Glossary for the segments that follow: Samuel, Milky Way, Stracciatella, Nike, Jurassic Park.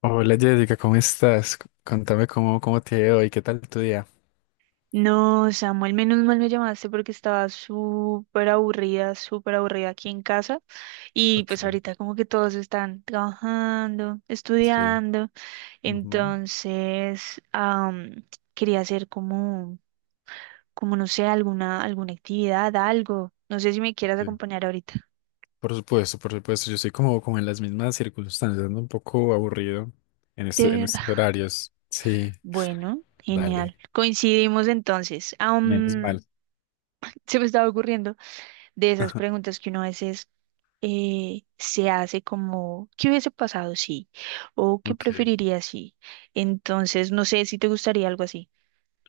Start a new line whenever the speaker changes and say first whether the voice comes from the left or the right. left: Hola Jessica, ¿cómo estás? Contame cómo te ha ido hoy, qué tal tu día.
right: No, Samuel, menos mal me llamaste porque estaba súper aburrida aquí en casa. Y
left: Ok,
right: pues ahorita como que todos están trabajando,
left: sí,
right: estudiando.
left: ujú,
right: Entonces, quería hacer como, como no sé, alguna actividad, algo. No sé si me quieras
left: sí.
right: acompañar ahorita.
left: Por supuesto, yo estoy como en las mismas circunstancias, ando un poco aburrido en
right: De verdad.
left: estos horarios. Sí,
right: Bueno,
left: dale,
right: genial. Coincidimos entonces.
left: menos mal.
right: Se me estaba ocurriendo de esas preguntas que uno a veces, se hace como, ¿qué hubiese pasado si? ¿O qué
left: Ok,
right: preferiría si? Entonces, no sé si te gustaría algo así.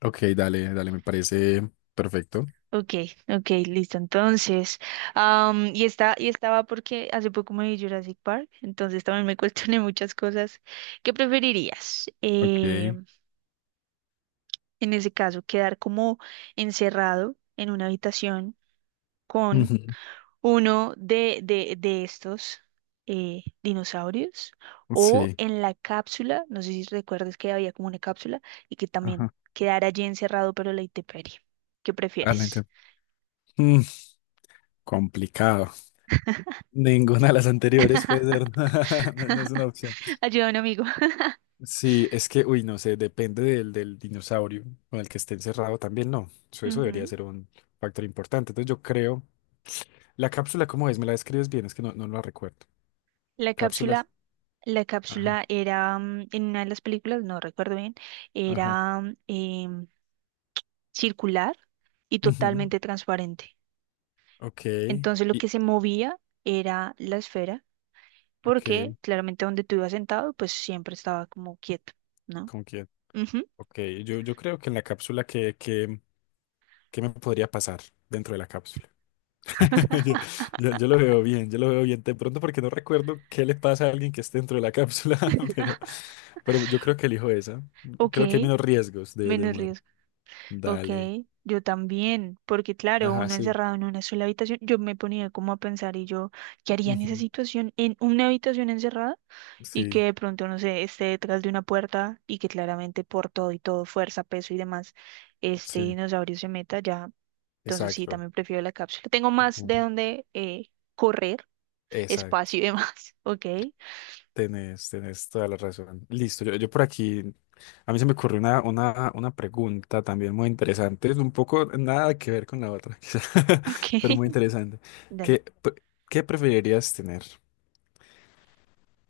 left: ok, dale, dale, me parece perfecto.
right: Ok, ok, listo. Entonces, y estaba porque hace poco me vi Jurassic Park, entonces también me cuestioné muchas cosas. ¿Qué preferirías?
left: Ok,
right: En ese caso, quedar como encerrado en una habitación con
left: ujú,
right: uno de estos dinosaurios, o
left: sí,
right: en la cápsula, no sé si recuerdas que había como una cápsula y que también
left: ajá,
right: quedara allí encerrado pero a la intemperie. ¿Qué
left: adelante.
right: prefieres?
left: Mm, Complicado. Ninguna de las anteriores puede ser, no, no es una opción.
right: Ayuda a un amigo.
left: Sí, uy, no sé, depende del dinosaurio con el que esté encerrado también, no. Eso debería
right: Ujú.
left: ser un factor importante. Entonces yo creo, la cápsula, ¿cómo es? ¿Me la describes bien? Es que no, no la recuerdo.
right: La
left: Cápsulas.
right: cápsula, la
left: Ajá,
right: cápsula era en una de las películas, no recuerdo bien,
left: ajá.
right: era circular y
left: Ujú,
right: totalmente transparente.
left: ok.
right: Entonces lo
left: Y,
right: que se movía era la esfera, porque
left: ok,
right: claramente donde tú ibas sentado, pues siempre estaba como quieto, ¿no?
left: ¿con quién?
right: Ujú.
left: Ok, yo creo que en la cápsula, ¿qué me podría pasar dentro de la cápsula? Yo, yo lo veo bien, yo lo veo bien. De pronto porque no recuerdo qué le pasa a alguien que esté dentro de la cápsula, pero, pero yo creo que elijo esa.
right: Ok,
left: Creo que hay menos riesgos de
right: menos
left: muerte.
right: riesgo. Ok,
left: Dale.
right: yo también, porque claro,
left: Ajá,
right: uno
left: sí.
right: encerrado en una sola habitación, yo me ponía como a pensar y yo, ¿qué haría en esa
left: Ujú.
right: situación? En una habitación encerrada y que
left: Sí,
right: de pronto, no sé, esté detrás de una puerta y que claramente por todo y todo, fuerza, peso y demás, este
left: sí,
right: dinosaurio se meta ya. Entonces sí,
left: exacto.
right: también prefiero la cápsula. Tengo más de
left: Ujú.
right: dónde, correr,
left: Exacto.
right: espacio y demás. Ok,
left: Tenés, tenés toda la razón. Listo, yo por aquí, a mí se me ocurrió una pregunta también muy interesante. Es un poco nada que ver con la otra, quizá, pero
right: ok.
left: muy interesante.
right: Dale.
left: ¿Qué, pre- ¿qué preferirías tener?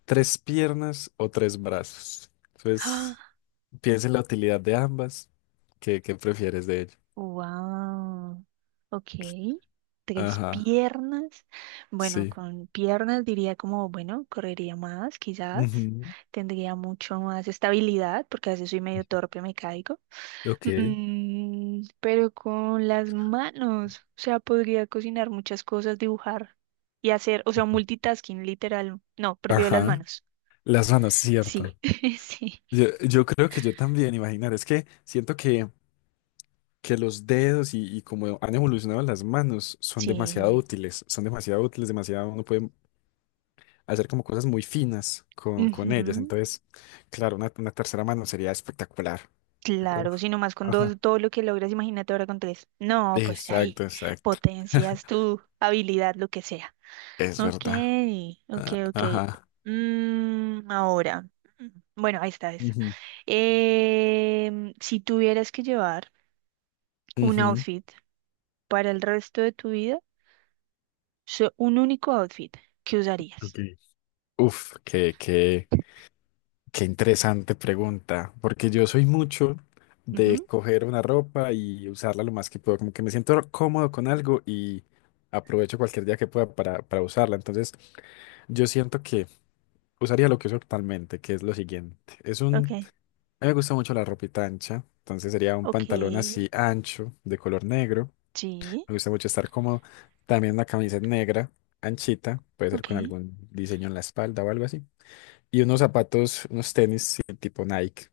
left: Tres piernas o tres brazos. Entonces, piensa en la utilidad de ambas. ¿Qué prefieres de ello?
right: Wow. Ok. Tres
left: Ajá,
right: piernas. Bueno,
left: sí.
right: con piernas diría como, bueno, correría más, quizás.
left: Ujú,
right: Tendría mucho más estabilidad, porque a veces soy medio torpe, me caigo.
left: ok.
right: Pero con las manos, o sea, podría cocinar muchas cosas, dibujar y hacer, o sea, multitasking, literal. No, prefiero las
left: Ajá.
right: manos.
left: Las manos, cierto.
right: Sí, sí,
left: Yo creo que yo también, imaginar, es que siento que los dedos y como han evolucionado las manos
right: sí.
left: son demasiado útiles, demasiado, uno puede hacer como cosas muy finas con ellas.
right: Ujú.
left: Entonces, claro, una tercera mano sería espectacular.
right: Claro,
left: Uf,
right: si más con
left: ajá.
right: dos, todo lo que logras, imagínate ahora con tres. No, pues ahí
left: Exacto, exacto.
right: potencias tu habilidad, lo que sea.
left: Es
right: Ok,
left: verdad.
right: ok,
left: Ah,
right: ok.
left: ajá.
right: Ahora, bueno, ahí está esa.
left: Ujú,
right: Si tuvieras que llevar un
left: ujú.
right: outfit para el resto de tu vida, un único outfit, ¿qué usarías?
left: Ok. Uf, qué, qué, qué interesante pregunta, porque yo soy mucho de
right: Ujú.
left: coger una ropa y usarla lo más que puedo, como que me siento cómodo con algo y aprovecho cualquier día que pueda para usarla. Entonces, yo siento que usaría lo que uso actualmente, que es lo siguiente.
right: Ok,
left: A mí me gusta mucho la ropita ancha, entonces sería un pantalón
right: ok,
left: así ancho, de color negro.
right: sí,
left: Me gusta mucho estar cómodo. También una camiseta negra, anchita, puede ser
right: ok.
left: con algún diseño en la espalda o algo así. Y unos zapatos, unos tenis sí, tipo Nike.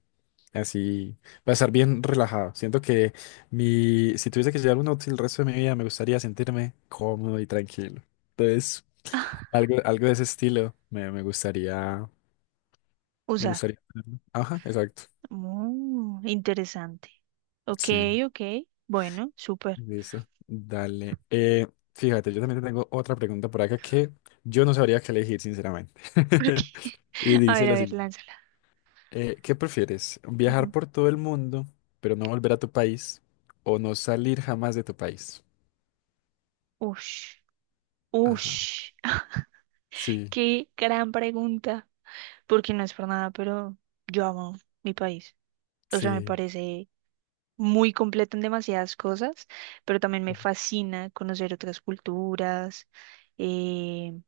left: Así, para estar bien relajado. Siento que si tuviese que llevar un outfit el resto de mi vida, me gustaría sentirme cómodo y tranquilo. Entonces, algo, algo de ese estilo me gustaría, me
right: Usar.
left: gustaría tenerlo. Ajá, exacto.
right: Oh, interesante. Ok,
left: Sí.
right: ok. Bueno, súper.
left: Listo, dale. Fíjate, yo también te tengo otra pregunta por acá que yo no sabría qué elegir, sinceramente.
right: Porque,
left: Y dice
right: a
left: lo
right: ver,
left: siguiente.
right: lánzala.
left: ¿Qué prefieres? ¿Viajar
right: Ujú.
left: por todo el mundo, pero no volver a tu país? ¿O no salir jamás de tu país?
right: Ush,
left: Ajá.
right: ush.
left: Sí,
right: Qué gran pregunta. Porque no es por nada, pero yo amo mi país. O sea, me
left: sí.
right: parece muy completo en demasiadas cosas, pero también me fascina conocer otras culturas, eh,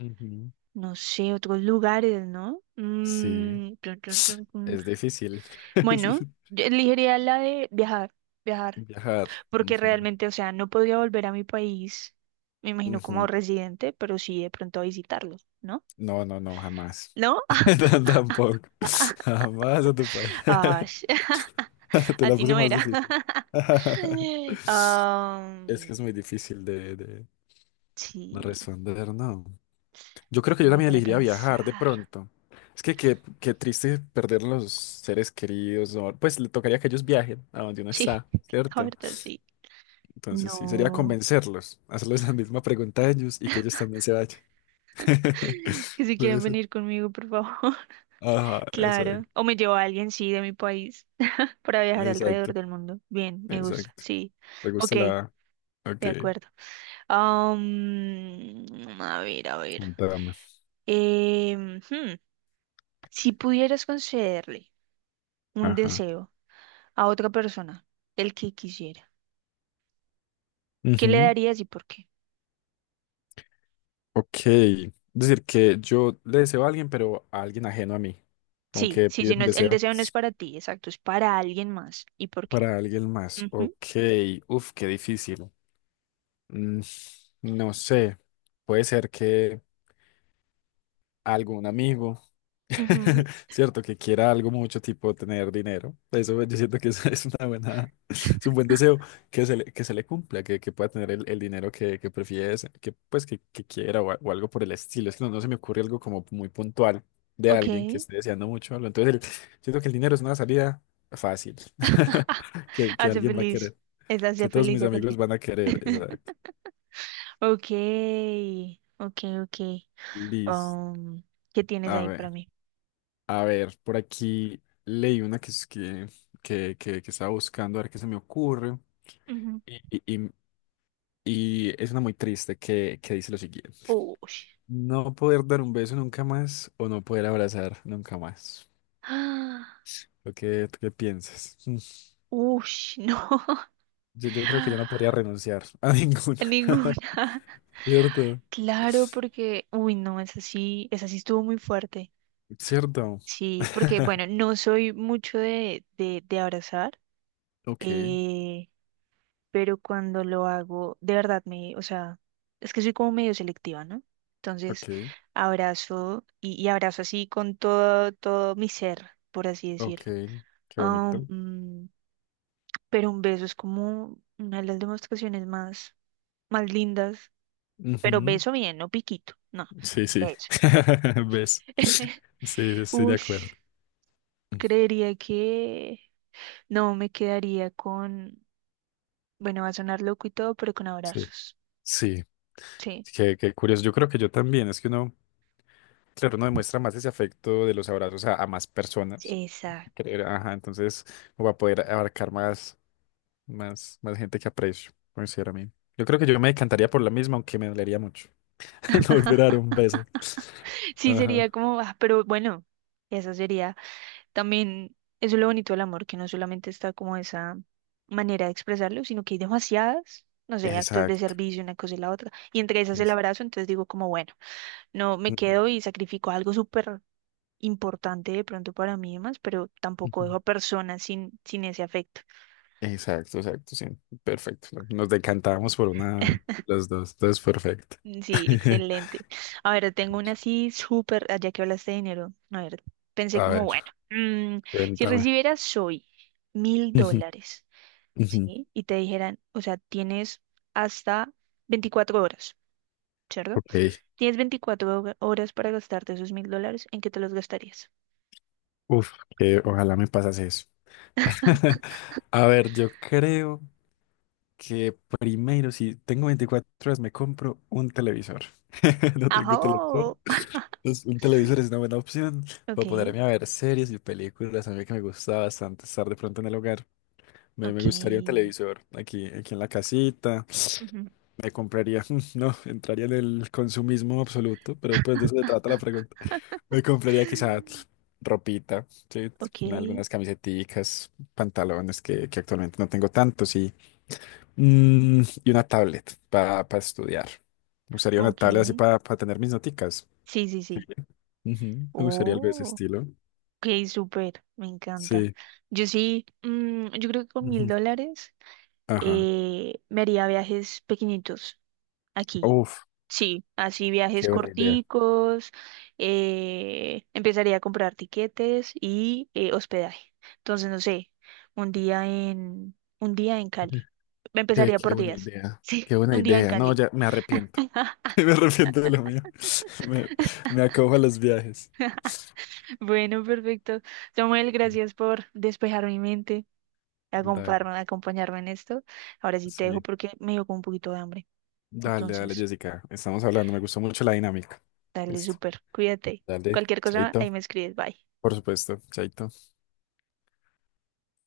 left: Ujú.
right: no sé, otros lugares, ¿no?
left: Sí.
right: Mm, tun, tun, tun, tun.
left: Es difícil.
right: Bueno, yo elegiría la de viajar, viajar,
left: Viajar.
right: porque
left: Ujú.
right: realmente, o sea, no podría volver a mi país, me imagino como
left: Ujú.
right: residente, pero sí de pronto a visitarlo, ¿no?
left: No, no, no, jamás.
right: ¿No?
left: Tampoco. Jamás a tu país.
right: Ah,
left: Te
right: a
left: la
right: ti
left: puse
right: no
left: más
right: era.
left: difícil. Es que
right: Am,
left: es muy difícil de
right: sí,
left: responder, ¿no? Yo creo que yo
right: no me
left: también
right: pone a
left: elegiría viajar de
right: pensar.
left: pronto. Es que qué triste perder los seres queridos. Pues le tocaría que ellos viajen a donde uno
right: Sí,
left: está,
right: la
left: ¿cierto?
right: verdad sí.
left: Entonces sí, sería
right: No.
left: convencerlos, hacerles la misma pregunta a ellos y que ellos también se vayan.
right: Que si
left: Puede
right: quieren
left: ser.
right: venir conmigo, por favor.
left: Ajá,
right: Claro.
left: exacto.
right: O me llevo a alguien, sí, de mi país, para viajar alrededor
left: Exacto.
right: del mundo. Bien, me gusta,
left: Exacto.
right: sí.
left: ¿Te
right: Ok,
left: gusta la...? Ok,
right: de acuerdo. Am, a ver, a ver.
left: un drama.
right: Em, hmm, Si pudieras concederle un
left: Ajá.
right: deseo a otra persona, el que quisiera, ¿qué le darías y por qué?
left: Ok, es decir, que yo le deseo a alguien, pero a alguien ajeno a mí. Como
right: Sí,
left: que
right: sí,
left: pide
right: sí,
left: un
right: no es, el
left: deseo
right: deseo no es para ti, exacto, es para alguien más. ¿Y por qué?
left: para alguien más. Ok,
right: Ujú,
left: uf, qué difícil. Mm, no sé, puede ser que... algún amigo,
right: ujú.
left: ¿cierto? Que quiera algo mucho tipo tener dinero. Eso yo siento que eso es una buena, es un buen deseo que se le cumpla, que pueda tener el dinero que prefiere, que que quiera o algo por el estilo. Es que no, no se me ocurre algo como muy puntual de
right: Ok.
left: alguien que esté deseando mucho algo. Entonces, siento que el dinero es una salida fácil que
right: Hace
left: alguien va a
right: feliz.
left: querer,
right: Es hace
left: que todos
right: feliz
left: mis
right: a
left: amigos
right: cualquiera.
left: van a querer. Exacto.
right: Ok, ok, ok.
left: Listo.
right: Am, ¿Qué tienes
left: A
right: ahí para
left: ver.
right: mí?
left: A ver, por aquí leí una que, es que estaba buscando, a ver qué se me ocurre. Y, y- y- y es una muy triste que dice lo siguiente.
right: Ush.
left: No poder dar un beso nunca más o no poder abrazar nunca más.
right: Ah,
left: ¿Lo que, tú qué piensas? Mm,
right: ush, no.
left: yo creo que yo no podría renunciar a ninguna.
right: Ninguna.
left: ¿Cierto?
right: Claro, porque, uy, no, esa sí estuvo muy fuerte.
left: ¿Cierto?
right: Sí, porque, bueno, no soy mucho de abrazar,
left: Ok,
right: eh, pero cuando lo hago, de verdad me, o sea, es que soy como medio selectiva, ¿no? Entonces,
left: ok,
right: abrazo y abrazo así con todo, todo mi ser, por así
left: ok.
right: decirlo.
left: Qué
right: Ah,
left: bonito.
right: pero un beso es como una de las demostraciones más, más lindas, pero
left: Ujú.
right: beso bien, no piquito, no,
left: Sí, sí.
right: beso.
left: ¿Ves? Sí, sí, estoy de acuerdo.
right: Ush, creería que no me quedaría con, bueno, va a sonar loco y todo, pero con
left: Sí.
right: abrazos.
left: Sí,
right: Sí,
left: qué, qué curioso. Yo creo que yo también. Es que uno, claro, uno demuestra más ese afecto de los abrazos a más personas.
right: exacto.
left: Creo, ajá, entonces uno va a poder abarcar más, más gente que aprecio, considero a mí. Yo creo que yo me encantaría por la misma, aunque me dolería mucho. No volver a dar un beso.
right: Sí
left: Ajá.
right: sería como, ah, pero bueno, eso sería también, eso es lo bonito del amor, que no solamente está como esa manera de expresarlo, sino que hay demasiadas. No sé, actos de
left: Exacto.
right: servicio, una cosa y la otra. Y entre esas el
left: Es-
right: abrazo, entonces digo como, bueno, no me quedo y sacrifico algo súper importante de pronto para mí y demás, pero tampoco
left: Ujú.
right: dejo a personas sin ese afecto.
left: Exacto, exacto, sí. Perfecto. Nos decantábamos por una, los dos. Entonces, perfecto.
right: Sí, excelente. A ver, tengo una así súper, ah, ya que hablaste de dinero, a ver, pensé
left: A
right: como,
left: ver,
right: bueno, si
left: cuéntame.
right: recibieras hoy mil
left: Ujú,
right: dólares,
left: ujú.
right: ¿sí? Y te dijeran, o sea, tienes hasta 24 horas, ¿cierto?
left: Ok.
right: Tienes horas para gastarte esos $1000, ¿en qué te los gastarías?
left: Uf, que ojalá me pasase eso. A ver, yo creo que primero, si tengo 24 horas, me compro un televisor. No tengo televisor.
right: ¡Ajo!
left: Entonces, un televisor es una buena opción para
right: Ok,
left: poderme a ver series y películas. A mí que me gusta bastante estar de pronto en el hogar. Me gustaría un
right: ok,
left: televisor aquí, aquí en la casita.
right: ujú.
left: Me compraría, no, entraría en el consumismo absoluto, pero pues de eso se trata la pregunta. Me compraría quizás ropita, sí,
right: Ok,
left: algunas camiseticas, pantalones que actualmente no tengo tantos y, mm, y una tablet para estudiar. Me gustaría una
right: ok.
left: tablet así para tener mis noticas.
right: Sí, sí,
left: Sí.
right: sí.
left: Ujú, me gustaría algo de ese
right: Oh,
left: estilo.
right: ok, súper. Me encanta.
left: Sí.
right: Yo sí, yo creo que con mil
left: Ujú.
right: dólares
left: Ajá.
right: me haría viajes pequeñitos aquí.
left: Uf,
right: Sí, así viajes
left: qué buena idea.
right: corticos. Empezaría a comprar tiquetes y, hospedaje. Entonces, no sé, un día en Cali.
left: Qué,
right: Empezaría
left: qué
right: por
left: buena
right: días.
left: idea,
right: Sí,
left: qué buena
right: un día en
left: idea. No,
right: Cali.
left: ya me arrepiento. Me arrepiento de lo mío. Me, Me acojo a los viajes.
right: Bueno, perfecto. Samuel, gracias por despejar mi mente,
left: Dale,
right: acompañarme, acompañarme en esto. Ahora sí te dejo
left: sí.
right: porque me dio como un poquito de hambre.
left: Dale, dale,
right: Entonces,
left: Jessica. Estamos hablando. Me gustó mucho la dinámica.
right: dale
left: Listo.
right: súper, cuídate.
left: Dale,
right: Cualquier cosa, ahí
left: chaito.
right: me escribes, bye.
left: Por supuesto, chaito.